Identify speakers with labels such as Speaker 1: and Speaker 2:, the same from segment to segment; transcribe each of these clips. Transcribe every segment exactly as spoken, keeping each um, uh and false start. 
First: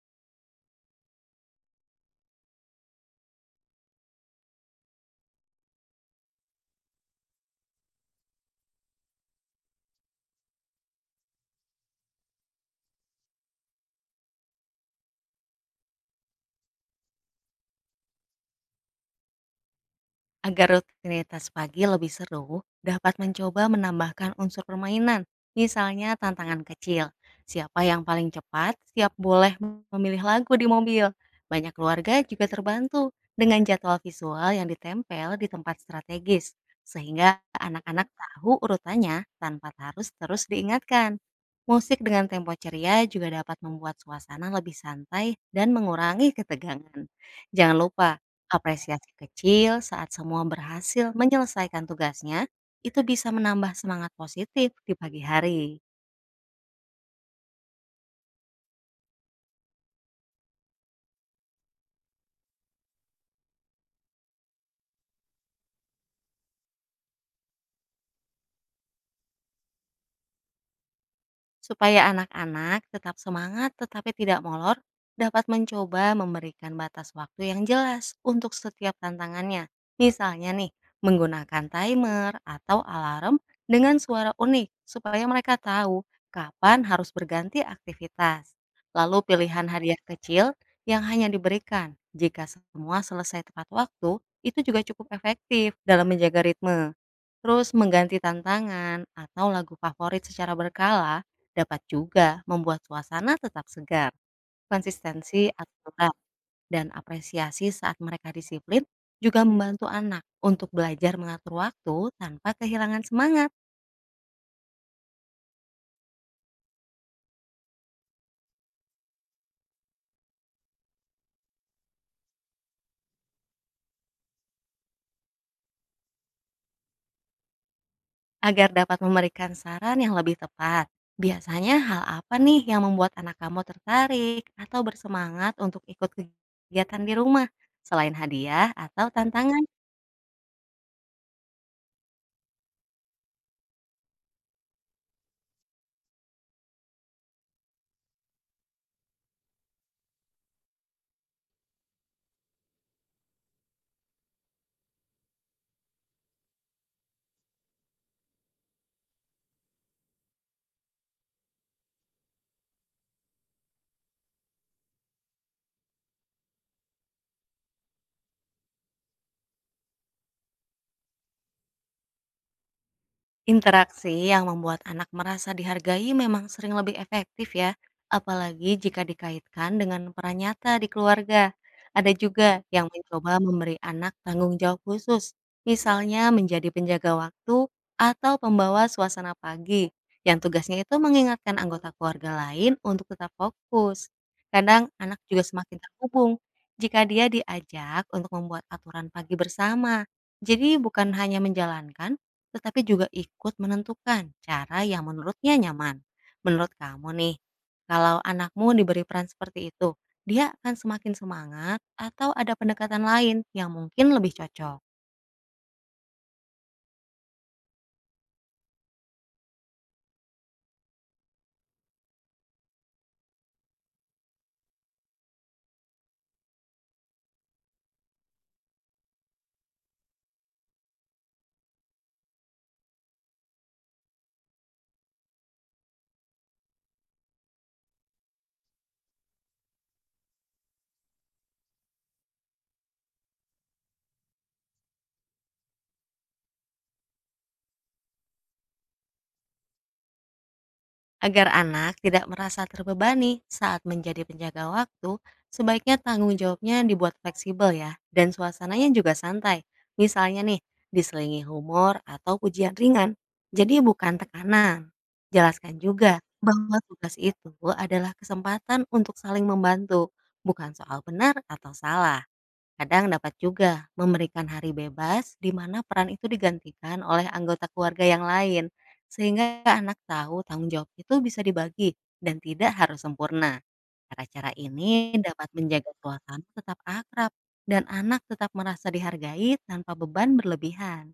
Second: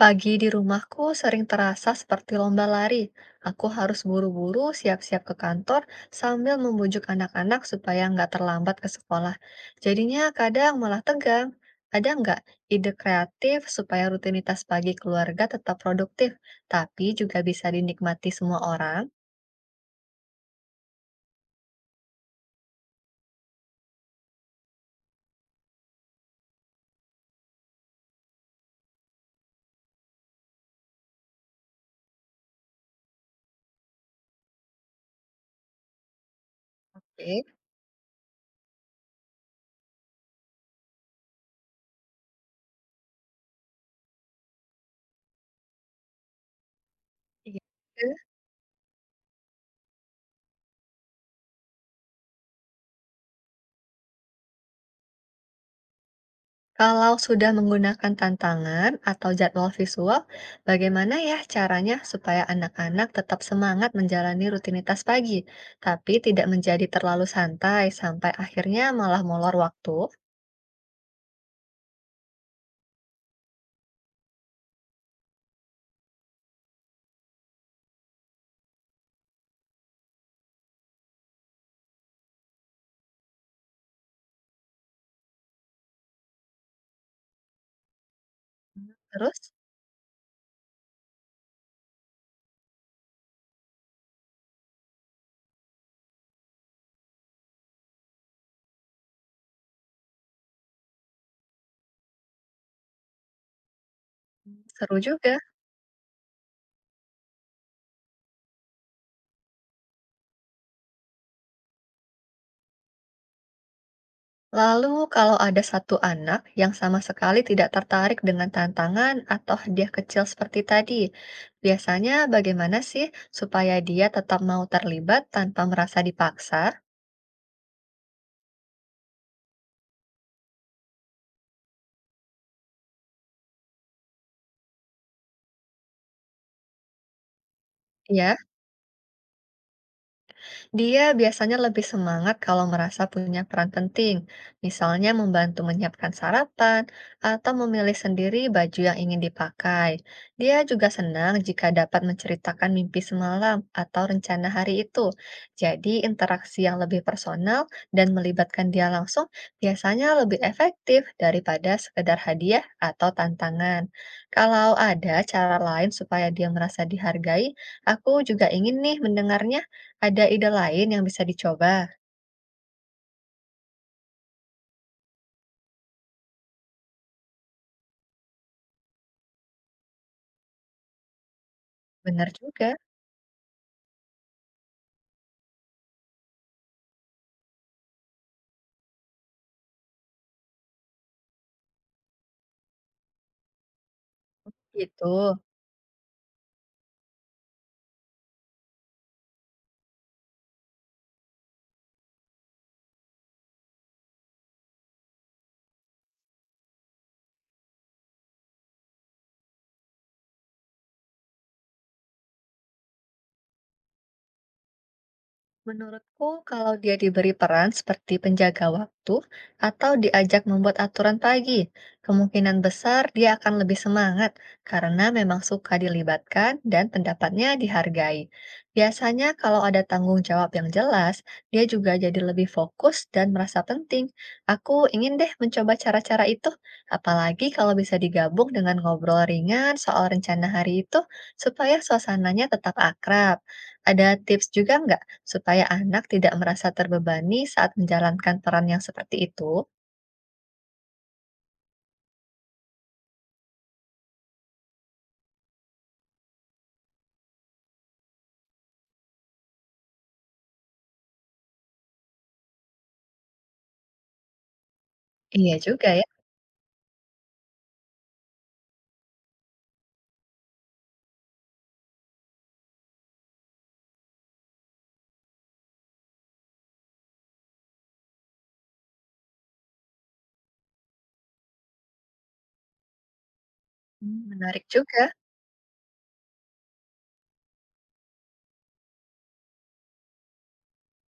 Speaker 1: Pagi di rumahku sering terasa seperti lomba lari. Aku harus buru-buru siap-siap ke kantor sambil membujuk anak-anak supaya nggak terlambat ke sekolah. Jadinya kadang malah tegang. Ada nggak ide kreatif supaya rutinitas pagi keluarga tetap produktif, tapi juga bisa dinikmati semua orang?
Speaker 2: Agar rutinitas pagi lebih seru, dapat mencoba menambahkan unsur permainan, misalnya tantangan kecil. Siapa yang paling cepat, siap boleh memilih lagu di mobil. Banyak keluarga juga terbantu dengan jadwal visual yang ditempel di tempat strategis, sehingga
Speaker 1: Oke.
Speaker 2: anak-anak tahu urutannya tanpa harus terus diingatkan. Musik dengan tempo ceria juga dapat membuat suasana lebih santai dan mengurangi ketegangan.
Speaker 1: Iya.
Speaker 2: Jangan lupa apresiasi kecil saat semua berhasil menyelesaikan tugasnya itu bisa menambah semangat positif di pagi hari.
Speaker 1: Kalau sudah menggunakan tantangan atau jadwal visual, bagaimana ya caranya supaya anak-anak tetap semangat menjalani rutinitas pagi, tapi tidak menjadi terlalu santai sampai akhirnya malah molor waktu?
Speaker 2: Supaya anak-anak tetap semangat tetapi tidak molor, dapat mencoba memberikan batas waktu yang jelas untuk setiap tantangannya. Misalnya nih, menggunakan timer atau alarm dengan suara unik supaya mereka tahu kapan harus berganti aktivitas. Lalu
Speaker 1: Terus,
Speaker 2: pilihan hadiah kecil yang hanya diberikan jika semua selesai tepat waktu itu juga cukup efektif dalam menjaga ritme. Terus mengganti tantangan atau lagu favorit secara berkala dapat juga membuat suasana tetap segar.
Speaker 1: seru juga.
Speaker 2: Konsistensi aturan dan apresiasi saat mereka disiplin juga membantu anak untuk belajar mengatur waktu tanpa kehilangan semangat
Speaker 1: Lalu, kalau ada satu anak yang sama sekali tidak tertarik dengan tantangan atau hadiah kecil seperti tadi, biasanya bagaimana sih supaya dia tetap mau terlibat tanpa merasa dipaksa?
Speaker 2: agar dapat memberikan saran yang lebih tepat. Biasanya hal apa nih yang membuat anak kamu tertarik atau bersemangat untuk ikut kegiatan di rumah selain
Speaker 1: Ya.
Speaker 2: hadiah atau tantangan?
Speaker 1: Dia biasanya lebih semangat kalau merasa punya peran penting, misalnya membantu menyiapkan sarapan atau memilih sendiri baju yang ingin dipakai. Dia juga senang jika dapat menceritakan mimpi semalam atau rencana hari itu. Jadi, interaksi yang lebih personal dan melibatkan dia langsung biasanya lebih efektif daripada sekedar hadiah atau tantangan. Kalau ada cara lain supaya dia merasa dihargai, aku juga ingin nih mendengarnya. Ada ide lain yang bisa dicoba?
Speaker 2: Interaksi yang membuat anak merasa dihargai memang sering lebih efektif ya, apalagi jika dikaitkan dengan peran nyata di keluarga. Ada
Speaker 1: Benar
Speaker 2: juga
Speaker 1: juga,
Speaker 2: yang mencoba memberi anak tanggung jawab khusus, misalnya menjadi penjaga waktu atau pembawa suasana pagi, yang tugasnya itu mengingatkan anggota keluarga lain untuk tetap fokus. Kadang anak
Speaker 1: gitu.
Speaker 2: juga semakin terhubung jika dia diajak untuk membuat aturan pagi bersama. Jadi bukan hanya menjalankan, tetapi juga ikut menentukan cara yang menurutnya nyaman. Menurut kamu nih, kalau anakmu diberi peran seperti itu, dia akan semakin semangat atau ada pendekatan lain yang mungkin lebih cocok?
Speaker 1: Menurutku, kalau dia diberi peran seperti penjaga waktu atau diajak membuat aturan pagi, kemungkinan besar dia akan lebih semangat karena memang suka dilibatkan dan pendapatnya dihargai. Biasanya, kalau ada tanggung jawab yang jelas, dia juga jadi lebih fokus dan merasa penting. Aku ingin deh mencoba cara-cara itu, apalagi kalau bisa digabung dengan ngobrol ringan soal rencana hari itu, supaya suasananya tetap akrab. Ada tips juga nggak supaya anak tidak merasa terbebani saat menjalankan peran yang seperti itu?
Speaker 2: Agar anak tidak merasa terbebani saat menjadi penjaga waktu, sebaiknya tanggung jawabnya dibuat fleksibel ya, dan suasananya juga santai. Misalnya nih, diselingi humor atau pujian ringan, jadi bukan tekanan.
Speaker 1: Iya
Speaker 2: Jelaskan
Speaker 1: juga ya.
Speaker 2: juga bahwa tugas itu adalah kesempatan untuk saling membantu, bukan soal benar atau salah. Kadang dapat juga memberikan hari bebas di mana peran itu digantikan oleh anggota keluarga yang lain, sehingga anak tahu tanggung jawab itu bisa dibagi dan tidak harus sempurna.
Speaker 1: Hmm,
Speaker 2: Cara-cara
Speaker 1: menarik juga.
Speaker 2: ini dapat menjaga suasana tetap akrab dan anak tetap merasa dihargai tanpa beban berlebihan.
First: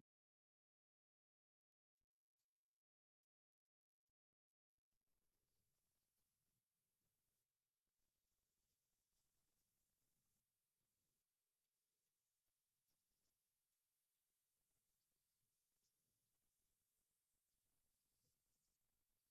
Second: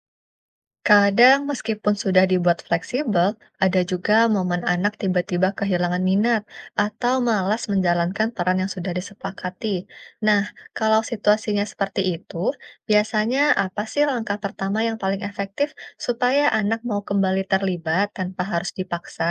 Speaker 1: Kadang meskipun sudah dibuat fleksibel, ada juga momen anak tiba-tiba kehilangan minat atau malas menjalankan peran yang sudah disepakati. Nah, kalau situasinya seperti itu, biasanya apa sih langkah pertama yang paling efektif supaya anak mau kembali terlibat tanpa harus dipaksa?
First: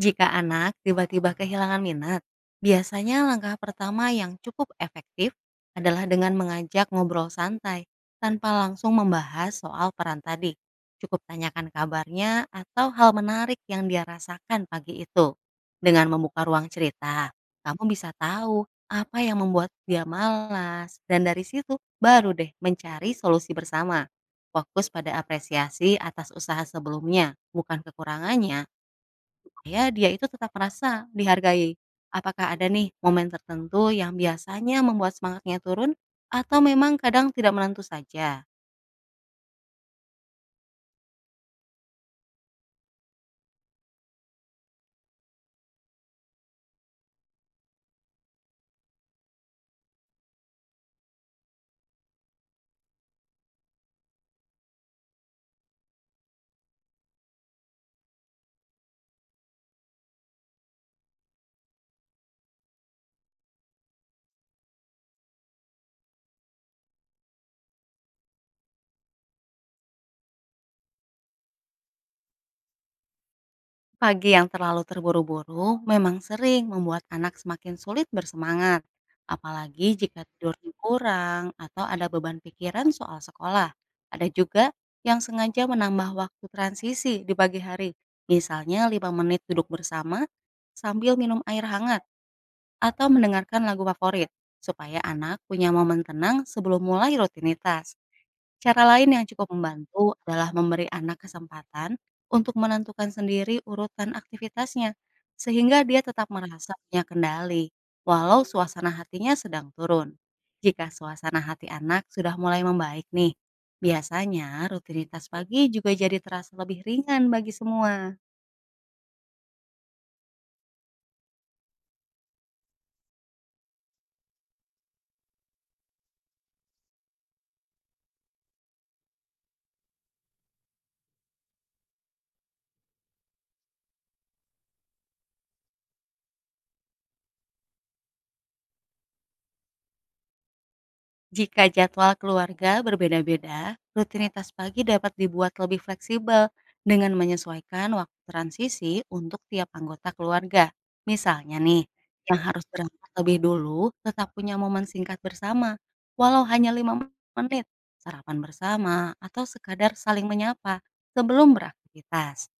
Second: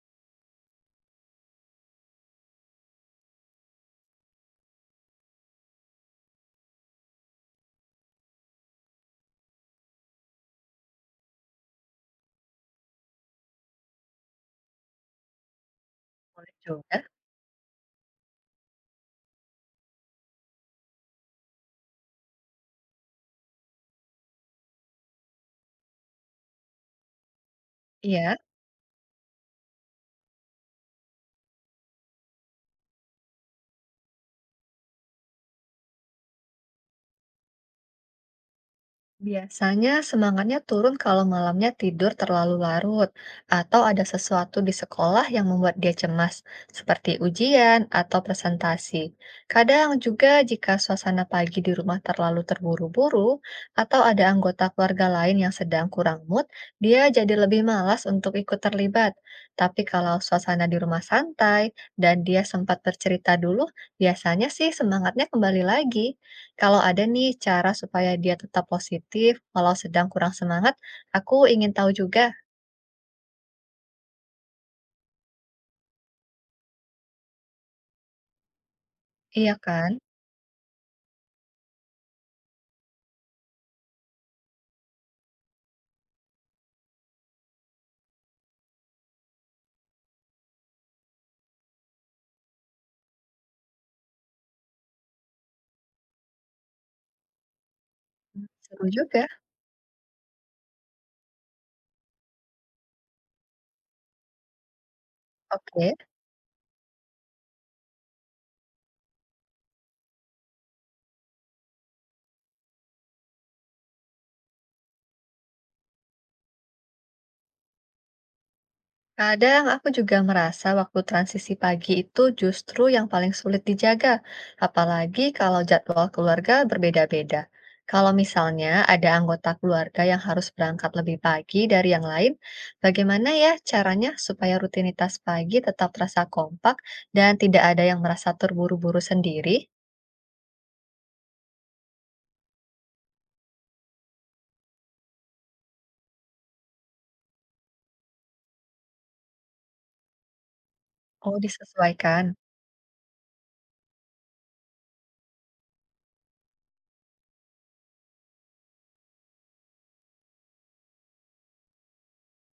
Speaker 2: Jika anak tiba-tiba kehilangan minat, biasanya langkah pertama yang cukup efektif adalah dengan mengajak ngobrol santai tanpa langsung membahas soal peran tadi. Cukup tanyakan kabarnya atau hal menarik yang dia rasakan pagi itu. Dengan membuka ruang
Speaker 1: Juga,
Speaker 2: cerita, kamu bisa tahu apa yang membuat dia malas dan dari situ baru deh mencari solusi bersama. Fokus pada apresiasi atas usaha sebelumnya, bukan
Speaker 1: iya.
Speaker 2: kekurangannya supaya dia itu tetap merasa dihargai. Apakah ada nih momen tertentu yang biasanya membuat semangatnya turun atau memang kadang tidak menentu saja?
Speaker 1: Biasanya semangatnya turun kalau malamnya tidur terlalu larut atau ada sesuatu di sekolah yang membuat dia cemas, seperti ujian atau presentasi. Kadang juga jika suasana pagi di rumah terlalu terburu-buru atau ada anggota keluarga lain yang sedang kurang mood, dia jadi lebih malas untuk ikut terlibat. Tapi kalau suasana di rumah santai dan dia sempat bercerita dulu, biasanya sih semangatnya kembali lagi. Kalau ada nih cara supaya dia tetap positif walau sedang kurang semangat, aku ingin tahu juga.
Speaker 2: Pagi yang terlalu terburu-buru memang sering membuat anak semakin sulit bersemangat,
Speaker 1: Iya
Speaker 2: apalagi
Speaker 1: kan?
Speaker 2: jika tidurnya kurang atau ada beban pikiran soal sekolah. Ada juga yang sengaja menambah waktu transisi di pagi hari, misalnya lima menit duduk bersama sambil minum air hangat atau mendengarkan lagu favorit, supaya anak punya momen tenang sebelum mulai rutinitas. Cara
Speaker 1: Seru
Speaker 2: lain yang
Speaker 1: juga.
Speaker 2: cukup membantu adalah memberi anak kesempatan untuk menentukan sendiri urutan aktivitasnya, sehingga
Speaker 1: Oke.
Speaker 2: dia tetap merasa punya kendali, walau suasana hatinya sedang turun. Jika suasana hati anak sudah mulai membaik nih, biasanya rutinitas pagi juga jadi terasa lebih ringan bagi semua.
Speaker 1: Kadang aku juga merasa waktu transisi pagi itu justru yang paling sulit dijaga, apalagi kalau jadwal keluarga berbeda-beda. Kalau misalnya ada anggota keluarga yang harus berangkat lebih pagi dari yang lain, bagaimana ya caranya supaya rutinitas pagi tetap terasa kompak dan tidak ada yang merasa terburu-buru sendiri?
Speaker 2: Jika jadwal keluarga berbeda-beda, rutinitas pagi dapat dibuat lebih fleksibel dengan menyesuaikan waktu transisi untuk tiap anggota keluarga.
Speaker 1: Oh,
Speaker 2: Misalnya nih,
Speaker 1: disesuaikan.
Speaker 2: yang harus berangkat lebih dulu tetap punya momen singkat bersama, walau hanya lima menit, sarapan bersama, atau sekadar saling menyapa sebelum beraktivitas.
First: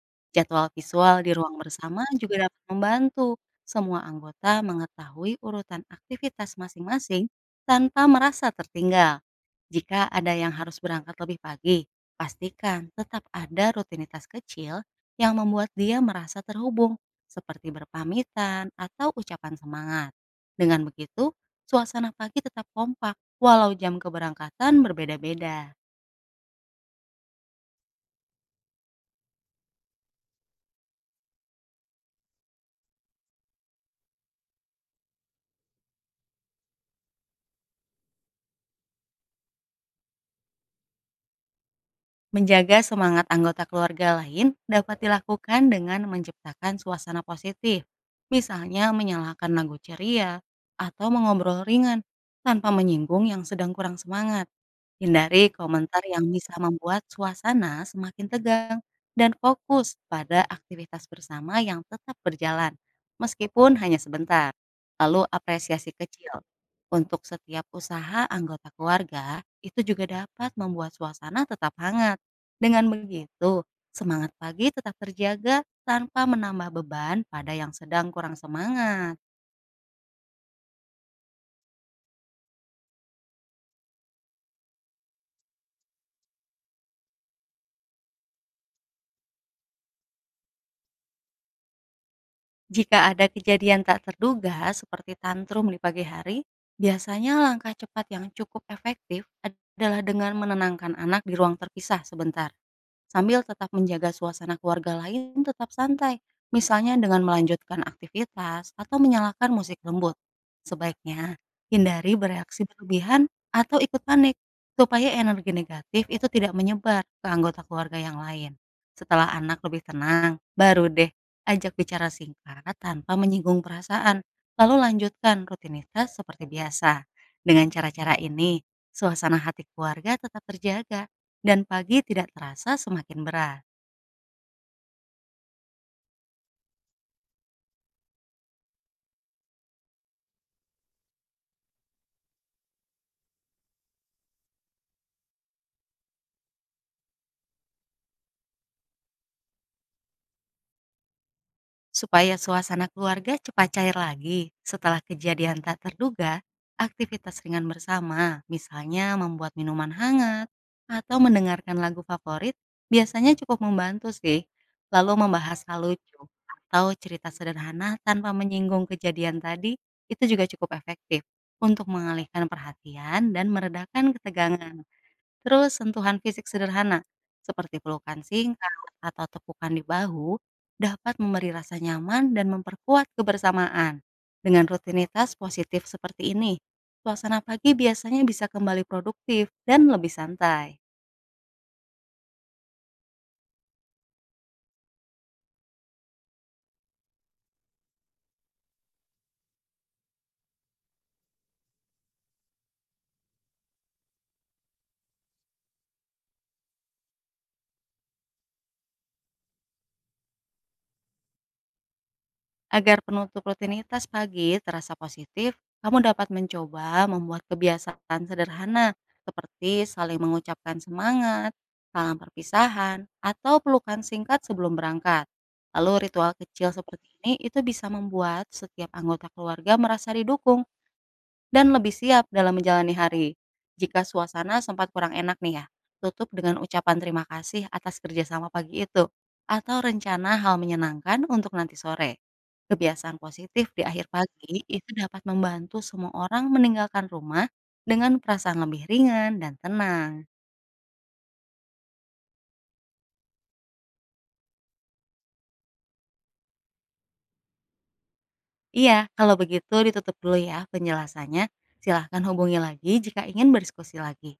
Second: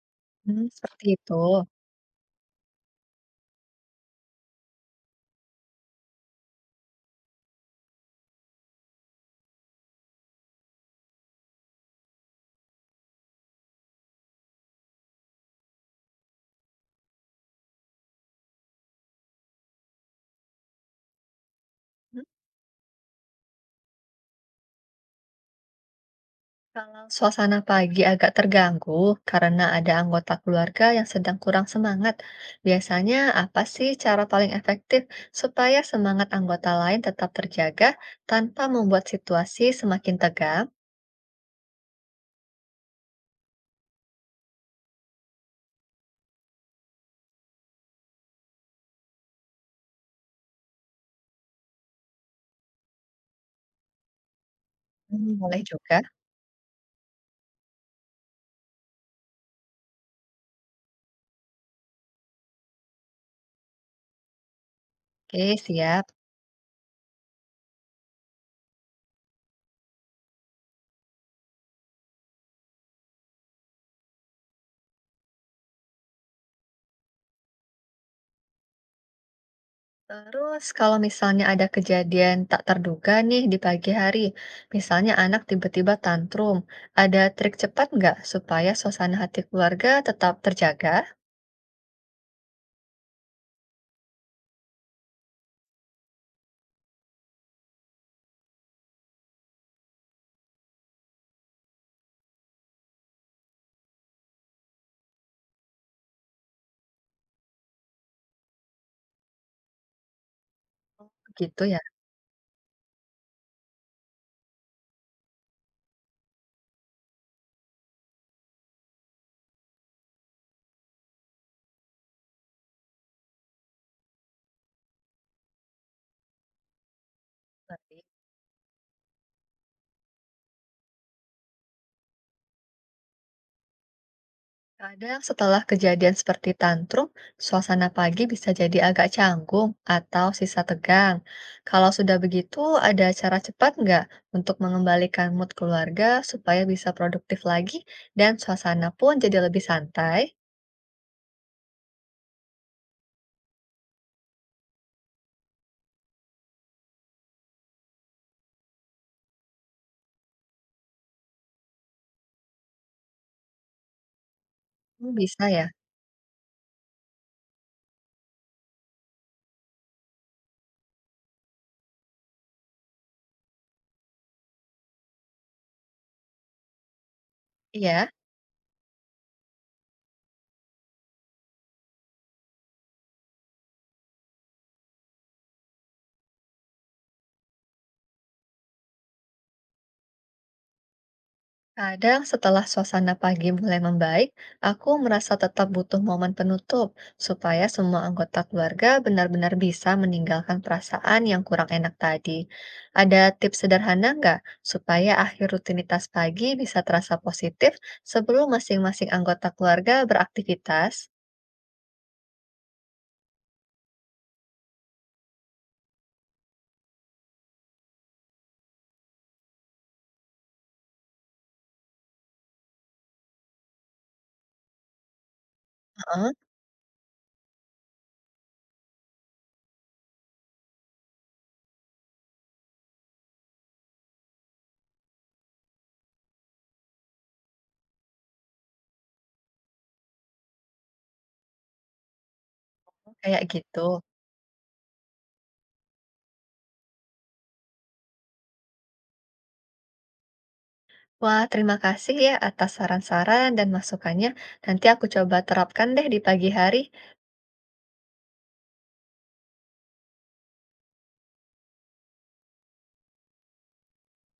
Speaker 1: Hmm,
Speaker 2: Jadwal
Speaker 1: seperti
Speaker 2: visual di
Speaker 1: itu.
Speaker 2: ruang bersama juga dapat membantu semua anggota mengetahui urutan aktivitas masing-masing tanpa merasa tertinggal. Jika ada yang harus berangkat lebih pagi, pastikan tetap ada rutinitas kecil yang membuat dia merasa terhubung, seperti berpamitan atau ucapan semangat. Dengan begitu, suasana
Speaker 1: Hmm,
Speaker 2: pagi tetap kompak walau jam keberangkatan berbeda-beda.
Speaker 1: kalau suasana pagi agak terganggu karena ada anggota keluarga yang sedang kurang semangat, biasanya apa sih cara paling efektif supaya semangat anggota lain tetap terjaga tanpa membuat situasi semakin tegang?
Speaker 2: Menjaga semangat anggota keluarga lain dapat dilakukan dengan menciptakan suasana positif, misalnya menyalakan lagu ceria atau mengobrol ringan tanpa menyinggung yang sedang kurang semangat.
Speaker 1: Hmm,
Speaker 2: Hindari
Speaker 1: boleh juga.
Speaker 2: komentar yang bisa membuat suasana semakin tegang dan fokus pada aktivitas bersama yang tetap berjalan, meskipun hanya sebentar. Lalu
Speaker 1: Oke,
Speaker 2: apresiasi
Speaker 1: siap.
Speaker 2: kecil untuk setiap usaha anggota keluarga itu juga dapat membuat suasana tetap hangat. Dengan begitu, semangat pagi tetap terjaga tanpa menambah beban pada yang sedang kurang semangat.
Speaker 1: Terus kalau misalnya ada kejadian tak terduga nih di pagi hari, misalnya anak tiba-tiba tantrum, ada trik cepat nggak supaya suasana hati keluarga tetap terjaga?
Speaker 2: Jika ada kejadian tak terduga seperti tantrum di pagi hari, biasanya langkah cepat yang cukup efektif adalah dengan menenangkan anak di ruang terpisah sebentar, sambil tetap menjaga suasana keluarga lain tetap santai, misalnya dengan melanjutkan aktivitas atau menyalakan musik lembut. Sebaiknya
Speaker 1: Gitu ya.
Speaker 2: hindari bereaksi berlebihan atau ikut panik, supaya energi negatif itu tidak menyebar ke anggota keluarga yang lain. Setelah anak lebih tenang, baru deh ajak bicara singkat tanpa menyinggung perasaan, lalu lanjutkan rutinitas seperti biasa. Dengan
Speaker 1: Baik.
Speaker 2: cara-cara ini, suasana hati keluarga tetap terjaga dan pagi tidak terasa semakin berat.
Speaker 1: Kadang setelah kejadian seperti tantrum, suasana pagi bisa jadi agak canggung atau sisa tegang. Kalau sudah begitu, ada cara cepat nggak untuk mengembalikan mood keluarga supaya bisa produktif lagi dan suasana pun jadi lebih santai?
Speaker 2: Supaya suasana keluarga cepat cair lagi setelah kejadian tak terduga, aktivitas ringan bersama, misalnya membuat minuman hangat atau mendengarkan lagu favorit, biasanya cukup membantu sih.
Speaker 1: Hmm,
Speaker 2: Lalu
Speaker 1: bisa ya?
Speaker 2: membahas hal lucu atau cerita sederhana tanpa menyinggung kejadian tadi, itu juga cukup efektif untuk mengalihkan perhatian dan meredakan ketegangan. Terus sentuhan fisik sederhana, seperti
Speaker 1: Iya.
Speaker 2: pelukan singkat atau tepukan di bahu, dapat memberi rasa nyaman dan memperkuat kebersamaan. Dengan rutinitas positif seperti ini, suasana pagi biasanya bisa kembali produktif dan lebih santai.
Speaker 1: Kadang setelah suasana pagi mulai membaik, aku merasa tetap butuh momen penutup supaya semua anggota keluarga benar-benar bisa meninggalkan perasaan yang kurang enak tadi. Ada tips sederhana nggak supaya akhir rutinitas pagi bisa terasa positif sebelum masing-masing anggota keluarga beraktivitas?
Speaker 2: Agar penutup rutinitas pagi terasa positif, kamu dapat mencoba membuat kebiasaan sederhana seperti saling mengucapkan semangat, salam perpisahan, atau pelukan singkat sebelum berangkat. Lalu
Speaker 1: Heeh,
Speaker 2: ritual kecil seperti ini itu bisa membuat setiap anggota keluarga merasa didukung dan lebih siap dalam menjalani hari. Jika suasana sempat kurang enak nih ya, tutup dengan ucapan terima kasih atas kerjasama pagi itu, atau rencana hal menyenangkan untuk nanti sore. Kebiasaan
Speaker 1: kayak
Speaker 2: positif di
Speaker 1: gitu.
Speaker 2: akhir pagi itu dapat membantu semua orang meninggalkan rumah dengan perasaan lebih ringan dan tenang.
Speaker 1: Wah, terima kasih ya atas saran-saran dan masukannya. Nanti aku coba terapkan deh di pagi hari.
Speaker 2: Iya, kalau begitu ditutup dulu ya penjelasannya. Silahkan hubungi lagi jika ingin berdiskusi lagi.